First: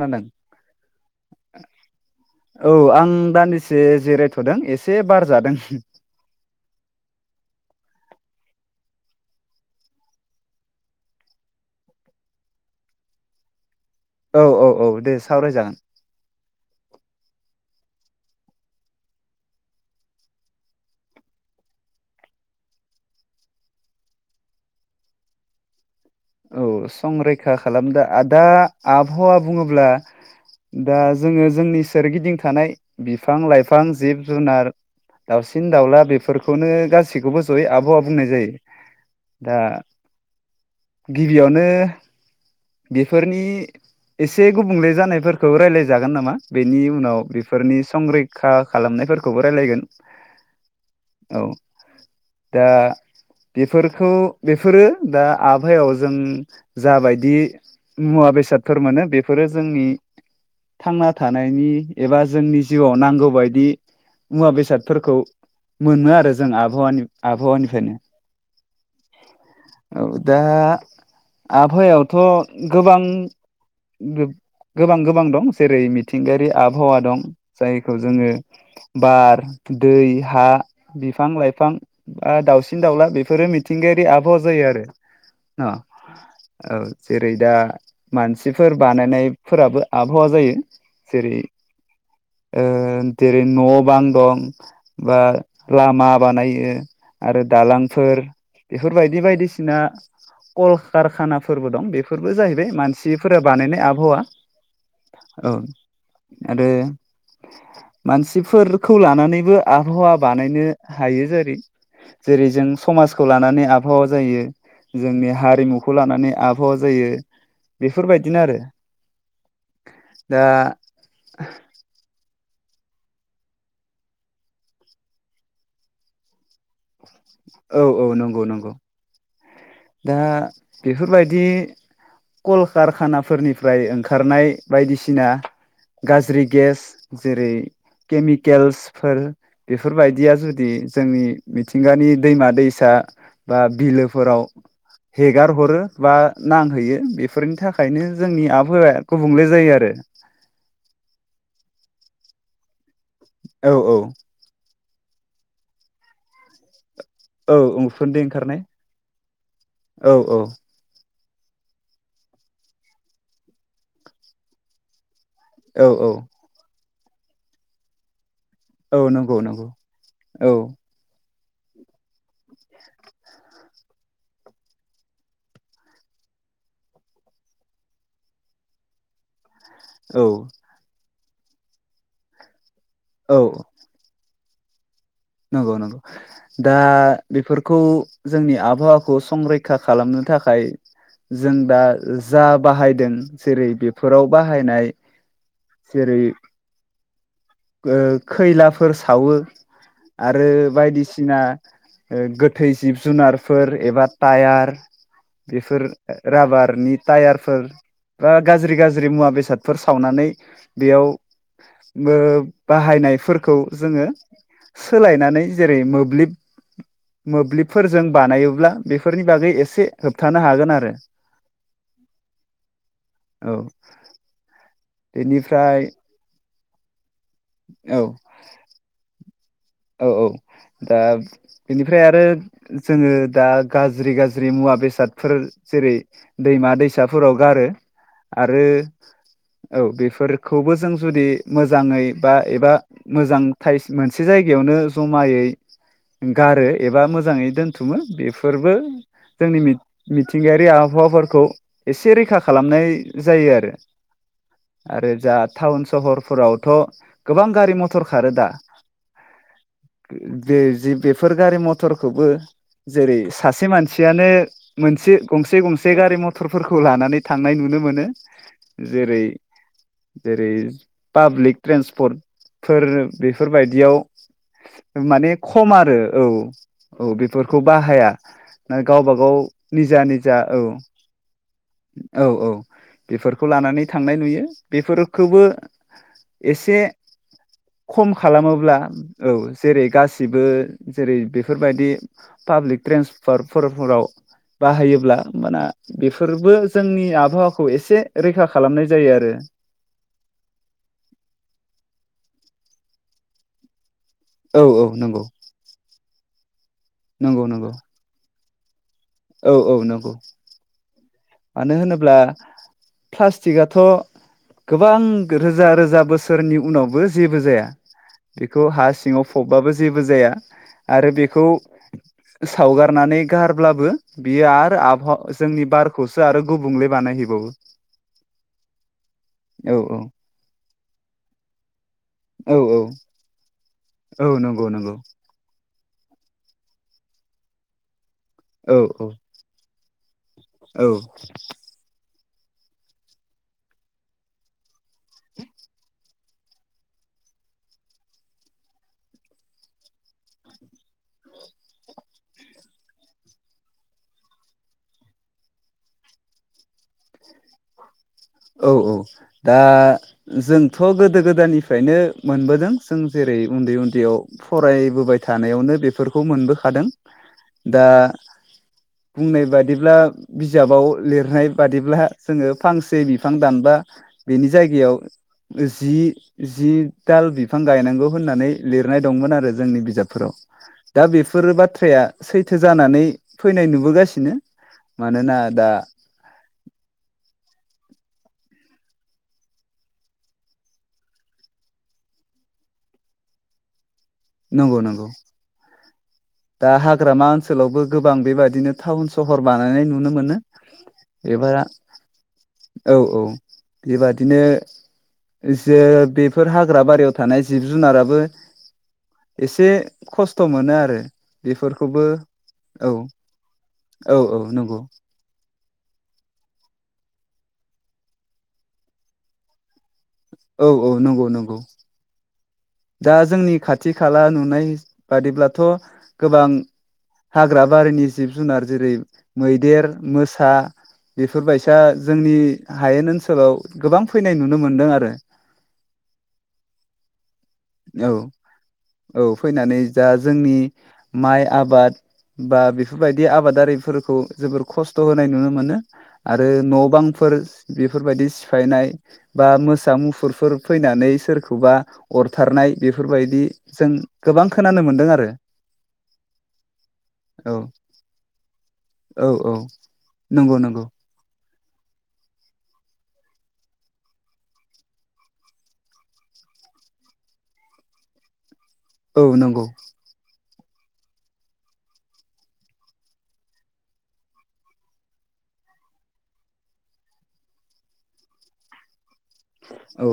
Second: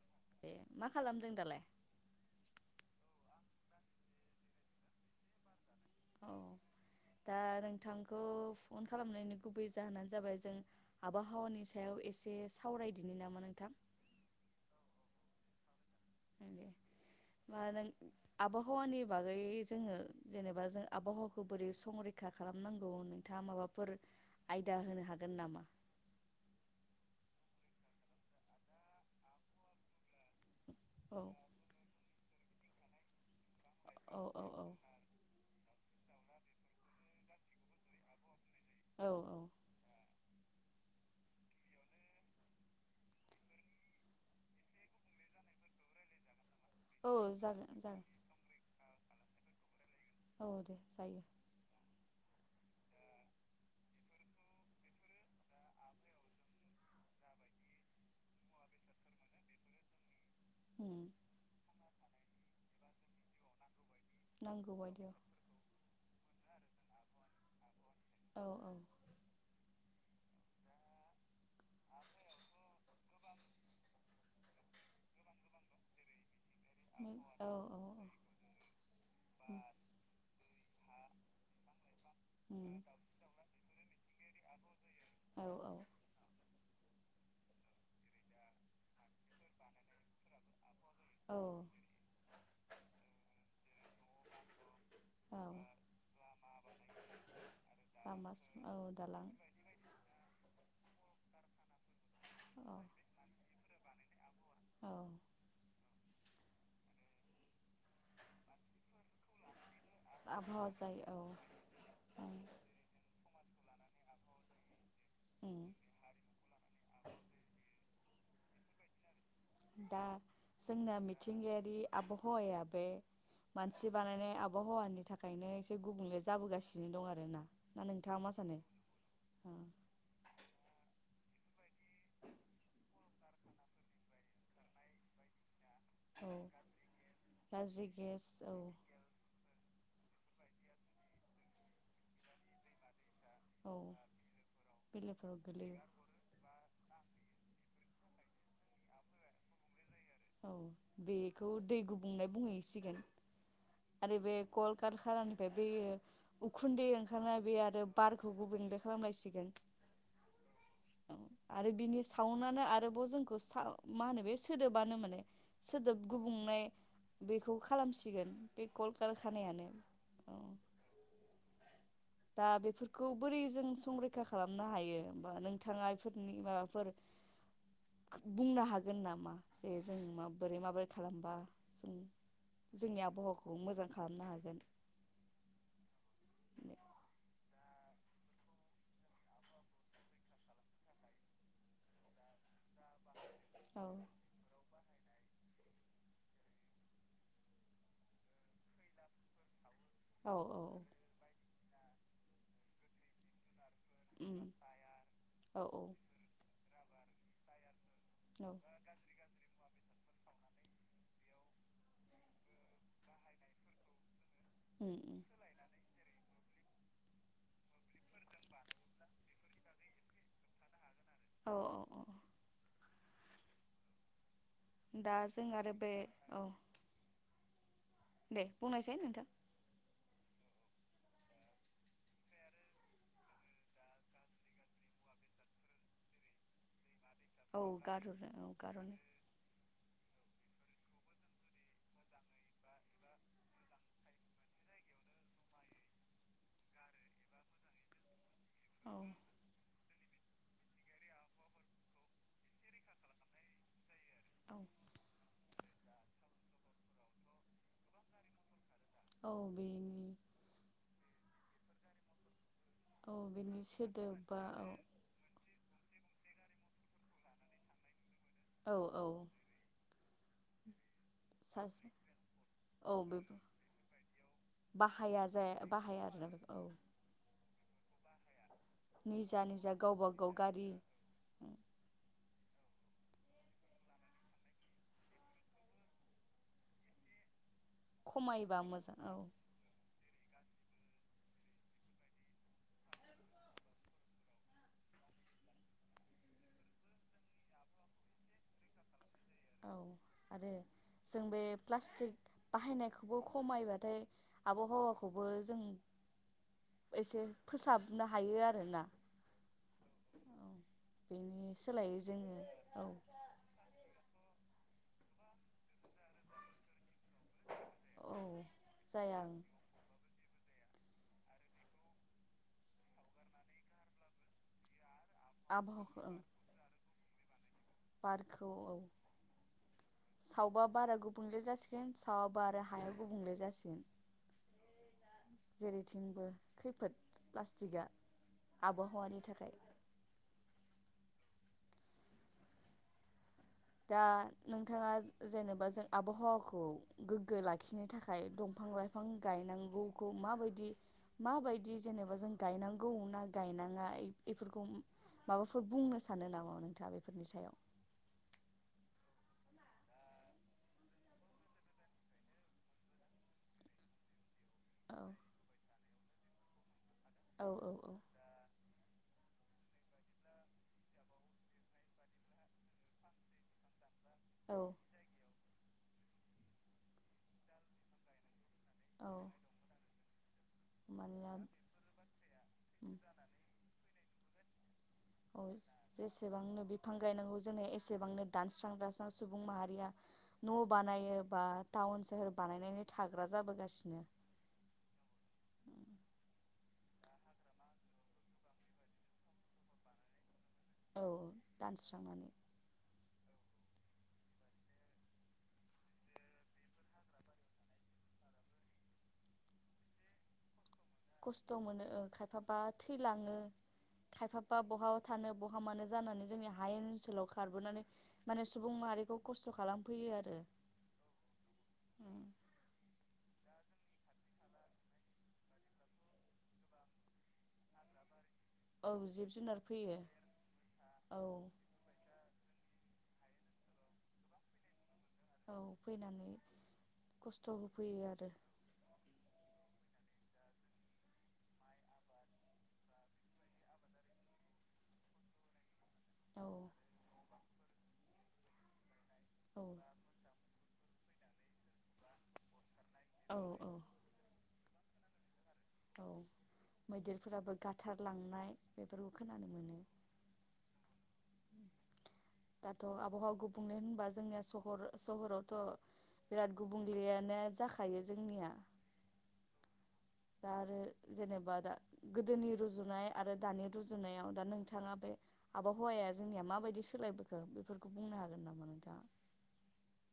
खोनादों? ए मा खालामदों दालाय औ आं दान्दिसे जिरायथ'दों एसे बार जादों। औ दा नोंथांखौ फन खालामनायनि गुबै जाहोनानो जाबाय जों आबहावानि सायाव एसे सावरायदिनि नामा नोंथां? औ औ औ दे सावरायजागोन। दा नों आबहावानि बागै जोङो जेनेबा जों आबहावाखौ बोरै संरैखा खालामनांगौ नोंथाङा माबाफोर आयदा होनो हागोन नामा? औ संरैखा खालामदो दा आबहावा बुङोब्ला दा औ जोङो जोंनि सोरगिदिं थानाय बिफां लाइफां बिफां जिब औ औ औ जुनार दावसिन सिन दाउला बेफोरखौनो गासैखौबो जयै आबहावा बुंनाय जायो औ औ दा गिबियावनो बेफोरनि एसे गुबुंले जानायफोरखौ रायलायजागोन नामा? बेनि औ उनाव जागोन बेफोरनि जागोन संरैखा खालामनायफोरखौबो रायलायगोन। औ दे जायो औ दा बेफोरखौ बेफोरो दा आ भावायाव जों जाबायदि मुवा बेसादफोर मोनो बेफोरो जोंनि थांना थानायनि एबा जोंनि जिउआव नांगौबायदि मुवा नांगौ बायदियाव बेसादफोरखौ मोनो आरो जों आबहावानि आबहावानिफ्रायनो औ औ औ दा आबहावायावथ' गोबां गोब गोबां गोबां दं जेरै मिथिंगायारि आबहावा दं औ जायखौ जोङो बार दै हा बिफां लाइफां बा उम दाउसिन दाउला बेफोरो मि थिंगायारि आबहावा जायो आरो न' औ जेरै दा मानसिफोर बानायनायफोराबो आबहावा जायो। औ जेरै ओ जेरै न' बां दं बा औ लामा बानाय [unintelligible] आरो दालांफोर लामा औ बेफोर बायदि दालां बायदिस आ कलखारखानाफोरबो दं बे फोरबो जाहैबाय औ मानसिफोरा बानायनाय आबहावा औ औ आरो मानसिफोरखौ लानानैबो आबहावा बानायनो आबहावा जायो औ हायो जेरै ओं जेरै जों समाज खौ लानानै आबहावा जायो जोंनि उम हारिमुखौ लानानै आबहावा जायो बेफोरबायदिनो आरो दा जोंना मिथिंगायारि आबहावाया बे मानसि बानायनाय आबहावानि थाखायनो एसे गुबुंले जाबोगासिनो दं आ औ औ नंगौ नंगौ दा बेफोरबाय दि कलकारखानाफोरनिफ्राय ओंखारनाय बायदिसिना औ गाज्रि गेस जेरै गाज्रि गेस औ केमिकेल्सफोर बेफोरबायदिया जुदि जोंनि मिथिंगानि दैमा दैसा, बा औ बिलोफोराव बेलेफोराव हेगार गोलैयो हरो बा नां होयो बेफोरनि थाखायनो जोंनि आबहावाया गुबुंले जायो आरो। औ बेखौ दै गुबुंनाय बुंहैसिगोन। औ औ आरो बे कलकारखानानि फ्राय बै उखुनदि ओं खार बे औ आरो उखुन्दै बारखौ ओंखारनाय गुबैले खालामलायसिगोन। औ औ आरो बिनि साउन्दानो आरोबाव जोंखौ मा होनो बे सोदोबानो मोन औ सोदोब औ गुबुंनाय बेखौ खालामसिगोन। बे औ नंगौ नंगौ कलकारखानायानो। औ दा बेफोरखौ बोरै जों संरैखा खालामनो हायो हबा नोंथाङा बेफोरनि माबाफोर बुंनो हागोन नामा? दे जों औ माबोरै माबोरै खालामबा [unintelligible] जोंनि औ आबहावाखौ मोजां खालामनो हागोन। नंगौ नंगौ दा बेफोरखौ जोंनि आबहावाखौ संरैखा खालामनो थाखाय जों दा जा बाहायदों जेरै औ बेफोराव बाहायनाय जेरै खैलाफोर सावो औ आरो औ बायदिसिना गोथै जिब जुनार फोर एबा उम टायार औ बेफोर राबार फोरनि टायारफोर बा उम गाज्रि गाज्रि मुवा बेसाद फोर सावनानै बेयाव ओ बाहायनायफोरखौ जोङो उम सोलायनानै जेरै मोब्लिब मोब्लिबफोरजों बानायोब्ला बेफोरनि बागै एसे होबथानो हागोन आरो। औ औ औ दा जों आरो बेनिफ्राय बे औ औ दे बुंनायसै नोंथां? औ औ दा बेनिफ्राय आरो जोङो दा गाज्रि गाज्रि मुवा बेसादफोर जेरै दैमा दै साफोराव औ गारो गारहरनो औ आरो गारहरनो औ बेफोरखौबो जों जुदि मोजाङै बा एबा मोजां मोनसे जाय गिबियावनो जमायै गारो एबा मोजै दोनथुमो बे फोरबो औ जोंनि मिथिंगायारि आबहावाफोरखौ एसे रैखा खालामनाय जायो आरो औ आरो जा टाउन सहरफोरावथ' गोबां गारि मथर खारो दा। औ बेनि बे जि बे फोर गारि मथरखौबो औ जेरै बेनि सासे सोदोब मानसियानो बा औ मोनसे गंसे गंसे से गारि मथरफोरखौ लानानै थांनाय नुनो मोनो। औ औ जेरै जेरै पाब्लिक सासे ट्रेन्सपर्टफोर औ बे बेफोरबायदियाव बाहाया माने जाया खम आरो बाहाया औ आरोना बेखौ औ बे फोरखौ बाहाया‌। गावबा गाव निजा निजा गावबा गाव निजा औ गारि औ औ बेफोरखौ लानानै थांनाय नुयो बेफोरखौबो एसे खम खमायोबा खालामोब्ला मोजां औ। जेरै गासिबो जेरै बेफोरबायदि पाब्लिक ट्रेन्सपर्टफोरफोराव बाहायोब्ला माना बेफोरबो जोंनि आबहावाखौ एसे रैखा खालामनाय जायो आरो औ आरो जों बे प्लास्टिक बाहायनायखौ बेबो खमायबाथाय औ औ नंगौ आबहावाखौबो जों एसे नंगौ नंगौ फोसाबनो हायो आरो। [unintelligible] औ औ नंगौ। बेनि मानो सोलायै होनोब्ला जोङो औ प्लास्टिकआथ गोबां रोजा रोजा बोसोरनि उनावबो जेबो जाया औ बेखौ हा जाया सिङाव ओं फबबाबो जेबो जाया। आरो बेखौ सावगारनानै गारब्लाबो बियो आरो आबहा जोंनि बार आबहावाखौ ओं खौसो आरो गुबुंले बानाय हैबावो। बारखौ औ औ औ सावबा बारा गुबुंले जासिगोन सावाबा औ आरो औ हाया गुबुंले जासिगोन। औ नंगौ नंगौ। जेरैथिंबो खैफोद प्लास्टिकआ औ औ आबहावानि थाखाय। औ दा नोंथाङा जेनेबा जों आबहावाखौ गोग्गो लाखिनो थाखाय दंफां लाइफां गायनांगौखौ माबायदि माबायदि जेनेबा जों गायनांगौ ना गायनाङा बेफोरखौ माबाफोर बुंनो सानो नामा नोंथाङा बेफोरनि सायाव औ औ दा जोंथ गोदो गोदायनिफ्रायनो मोनबोदों जों जेरै उन्दै उन्दैयाव औ फरायबोबाय थानायावनो बे फोरखौ मोनबोखादों औ औ दा औ बुंनाय बादिब्ला बिजाबाव लिरनाय बादिब्ला जोङो फांसे बि बिफां दानबा बेनि औ जायगायाव जि जि दाल बिफां गायनांगौ होननानै लिरनाय औ दंमोन आरो जोंनि बिजाबफोराव दा मानोना बेफोरो बाथ्राया सैथो जानानै फैनाय नुबोगासिनो दिनो अ जेसेबांनो बिफां गायनांगौ जोंनो एसेबांनो दानस्रां दस्रां सुबुं माहारिया न' बानायो बा टाउन सोहोर बानायनानै थाग्रा जाबोगासिनो नंगौ नंगौ दा हाग्रामा ओनसोलावबो गोबां बेबादिनो टाउन सहर बानायनाय नुनो मोनो औ एबारा दानस्रांनानै औ औ बेबादिनो जो बेफोर हाग्रा बारियाव थानाय जिब जुनाराबो एसे खस्थ' मोनो आरो खस्थ' मोनो ओ बेफोरखौबो खायफाबा औ थैलाङो औ औ खायफाबा नंगौ बह थानो बहा मानो जानानै जोंनि हायेन ओनसोलाव खाबोनानै मान सुबुं माहारिखौ खस्थ' खालाम औ औ नंगौ नंगौ दा जोंनि खाथि खाला नुनाय बादिब्लाथ' गोबां हाग्रा बारिनि जिब जुनार औ जेरै जिब जुनार मैदेर फैयो मोसा औ बेफोरबायसा जोंनि हायेन ओनसोलाव गोबां फैनाय नुनो मोनदों आरो औ फैनानै खस खस्थ' होफैयो औ आरो औ फैनानै जा जोंनि माइ आबाद बा बेफोरबायदि आबादारिफोरखौ जोबोर खस्थ' होनाय नुनो मोनो आरो औ न' बांफोर बेफोरबायदि सिफायनाय बा मोसा मुफुरफोर फैनानै सोरखौबा अर थारनाय औ बेफोरबायदि औ जों गोबां खोनानो मोन्दों आरो औ मैदेरफोराबो औ गाथारलांनाय बेफोरखौ औ औ खोनानो मोनो नंगौ नंगौ दाथ' आबहावा गुबुंले होनबा जोंनिया सह सहरावथ' बिराद गुबुंलेयानो जाखायो जोंनिया औ नंगौ दा आरो जेनेबा दा गोदोनि रुजुनाय आरो दानि रुजुनायाव दा नोंथाङा बे आबहावाया जोंनिया माबायदि सोलायबोखो बेफोरखौ बुंनो हागोन नामा नोंथाङा? औ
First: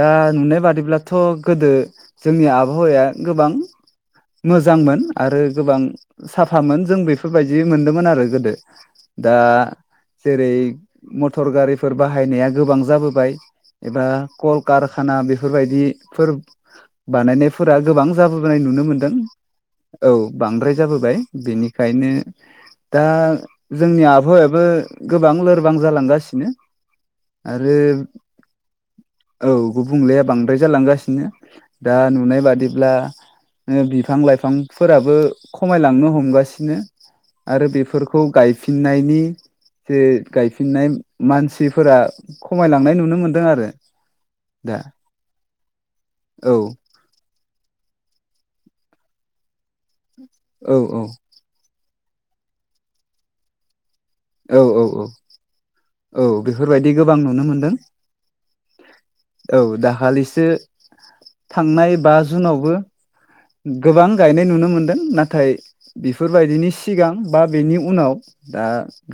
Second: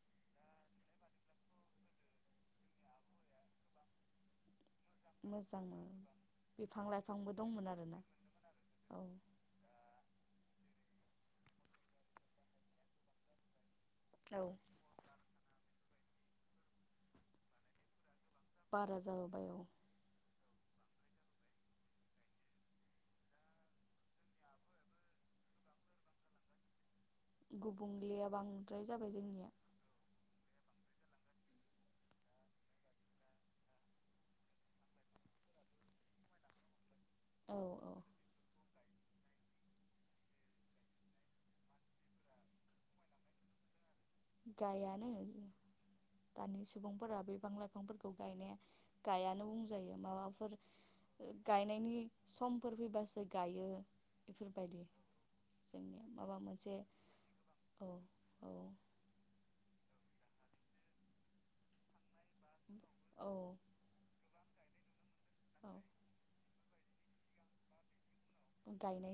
दा नुनाय बादिब्लाथ' गोदो जोंनि आबहावाया गोबां मोज जांमोन आरो गोबां मोजांमोन साफामोन बिफां जों लाइफांबो बेफोरबायदि दंमोन आरोना मोनदोंमोन आरो गोदो औ दा जेरै मटर गारिफोर बाहायनाया गोबां जाबोबाय एबा औ कलकारखाना बे बेफोरबायदिफोर बानायनायफोरा गोबां जाबोनाय नुनो बारा मोनदों जाबोबाय औ औ। बांद्राय जाबोबाय बेनिखायनो दा जोंनि आबहावायाबो गोबां लोरबां जालांगासिनो। आरो गुबुंलेया बांद्राय जाबाय जोंनिया। द्राय जालांगासिनो दा नुनाय बादिब्ला बिफां लाइफांफोराबो खमायलांनो हमगासिनो। औ आरो औ बेफोरखौ गायफि फिननायनि जे गायफिननाय मानसिफोरा खमायलांनाय नुनो मोनदों आरो। दा गायानो औ दानि सुबुंफोरा बिफां लाइफांफोर खौ गायनाय गायानो बुंजायो। माबाफोर औ औ गायनायनि समफोर फैबासो गायो। बेफोरबायदि जोंनिया औ-औ-औ-औ माबा मोनसे बेफोरबायदि गोबां नुनो मोनदों। औ औ औ दाखालिसो थांनाय बा जुनावबो औ गोबां गायनाय नुनो मोनदों नाथाय औ बेफोरबायदिनि सिगां बा बेनि उनाव दा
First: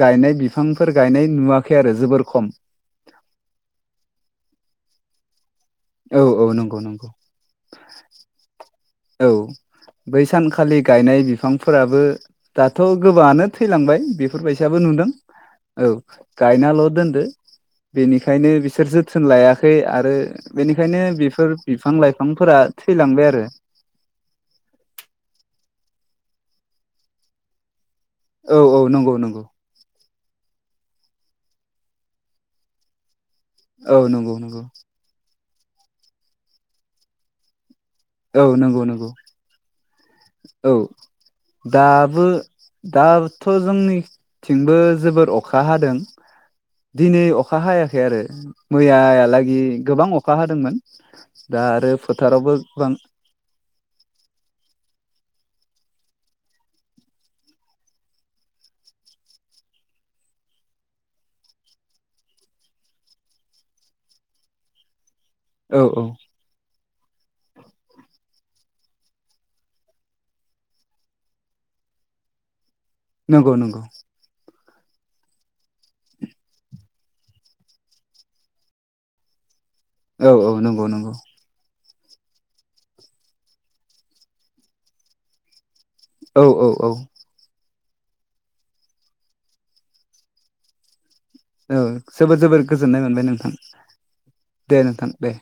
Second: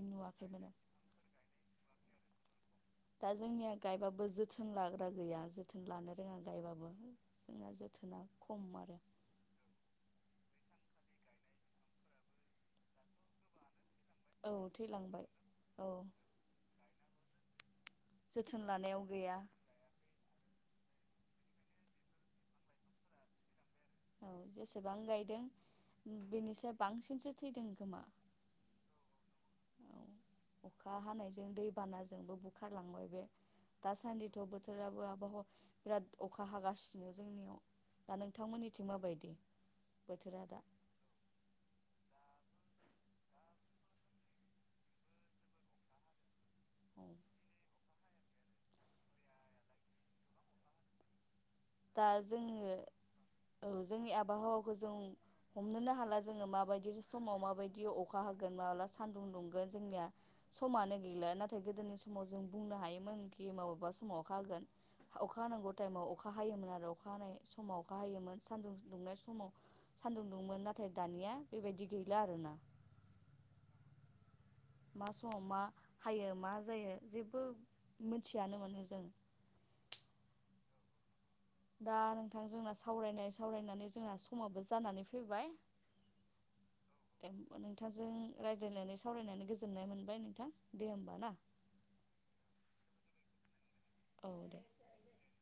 गायनाय नुवाखै माने बिफांफोर गायनाय नुवा खै आरो जोबोर खम दा जोंनिया गायबाबो जोथोन लाग्रा गैया जोथो न लानो औ रोङा औ नंगौ गायबाबो नंगौ जोंना जोथोना खम आरो। औ बै सानखालि गायनाय बिफांफोराबो दाथ' गोबाङानो थैलांबाय। औ बेफोरबायसाबो नुदों थैलांबाय औ गायनाल' दोनदो बेनिखायनो जोथोन बिसोर लानायाव जोथोन गैया लायाखै आरो बेनिखायनो बेफोर बिफां लाइफांफोरा थैलांबाय आरो। औ जेसेबां गायदों बेनिसो बांसिनसो थैदों खोमा। औ-औ नंगौ-नंगौ औ अखा हानायजों दैबानाजोंबो बुखारलांबाय बे। औ नंगौ दासान्दिथ नंगौ बोथोराबो आबहावा बिराद अखा हागासिनो जोंनियाव दा औ नंगौ नोंथांमोननिथिं नंगौ माबायदि बोथोरा दा औ दा बो‌ दाथ' जोंनिथिंबो जोबोर अखा हादों औ दिनै अखा हायाखै आरो मैयालागि गोबां अखा हादोंमोन। आरो दा फोथारावबो जोंङो गोबां औ जोंनि आबहावाखौ जों हमनोनो हाला जोंङो माबायदि समाव माबायदि अखा हागोन माब्ला सानदुं दुंगोन जोंनिया समानो गैला नाथाय गोदोनि समाव जों बुंनो हायोमोनखि मबेबा समाव अखा होगोन। अखा हानांगौ औ औ थाइमाव अखा मोन आरो अखा हानाय समाव अखा हायोमोन सान्दुं दुंनाय समाव सान्दुं दुंमोन नाथाय दानिया बेबायदि गैला आरोना। नंगौ नंगौ मा समाव मा हायो मा जायो जेबो मिथियानो मोने जों औ औ नंगौ नंगौ दा नोंथां जोंना सावरायनाय-सावरायनानै जोंना समाबो जानानै फैबाय। औ औ औ नोंथांजों रायज्लायनानै सावरायनानै गोजोननाय मोनबाय नोंथां दे होमबा ना। औ जोबोर जोबोर गोजोननाय मोनबाय नोंथां दे नोंथां दे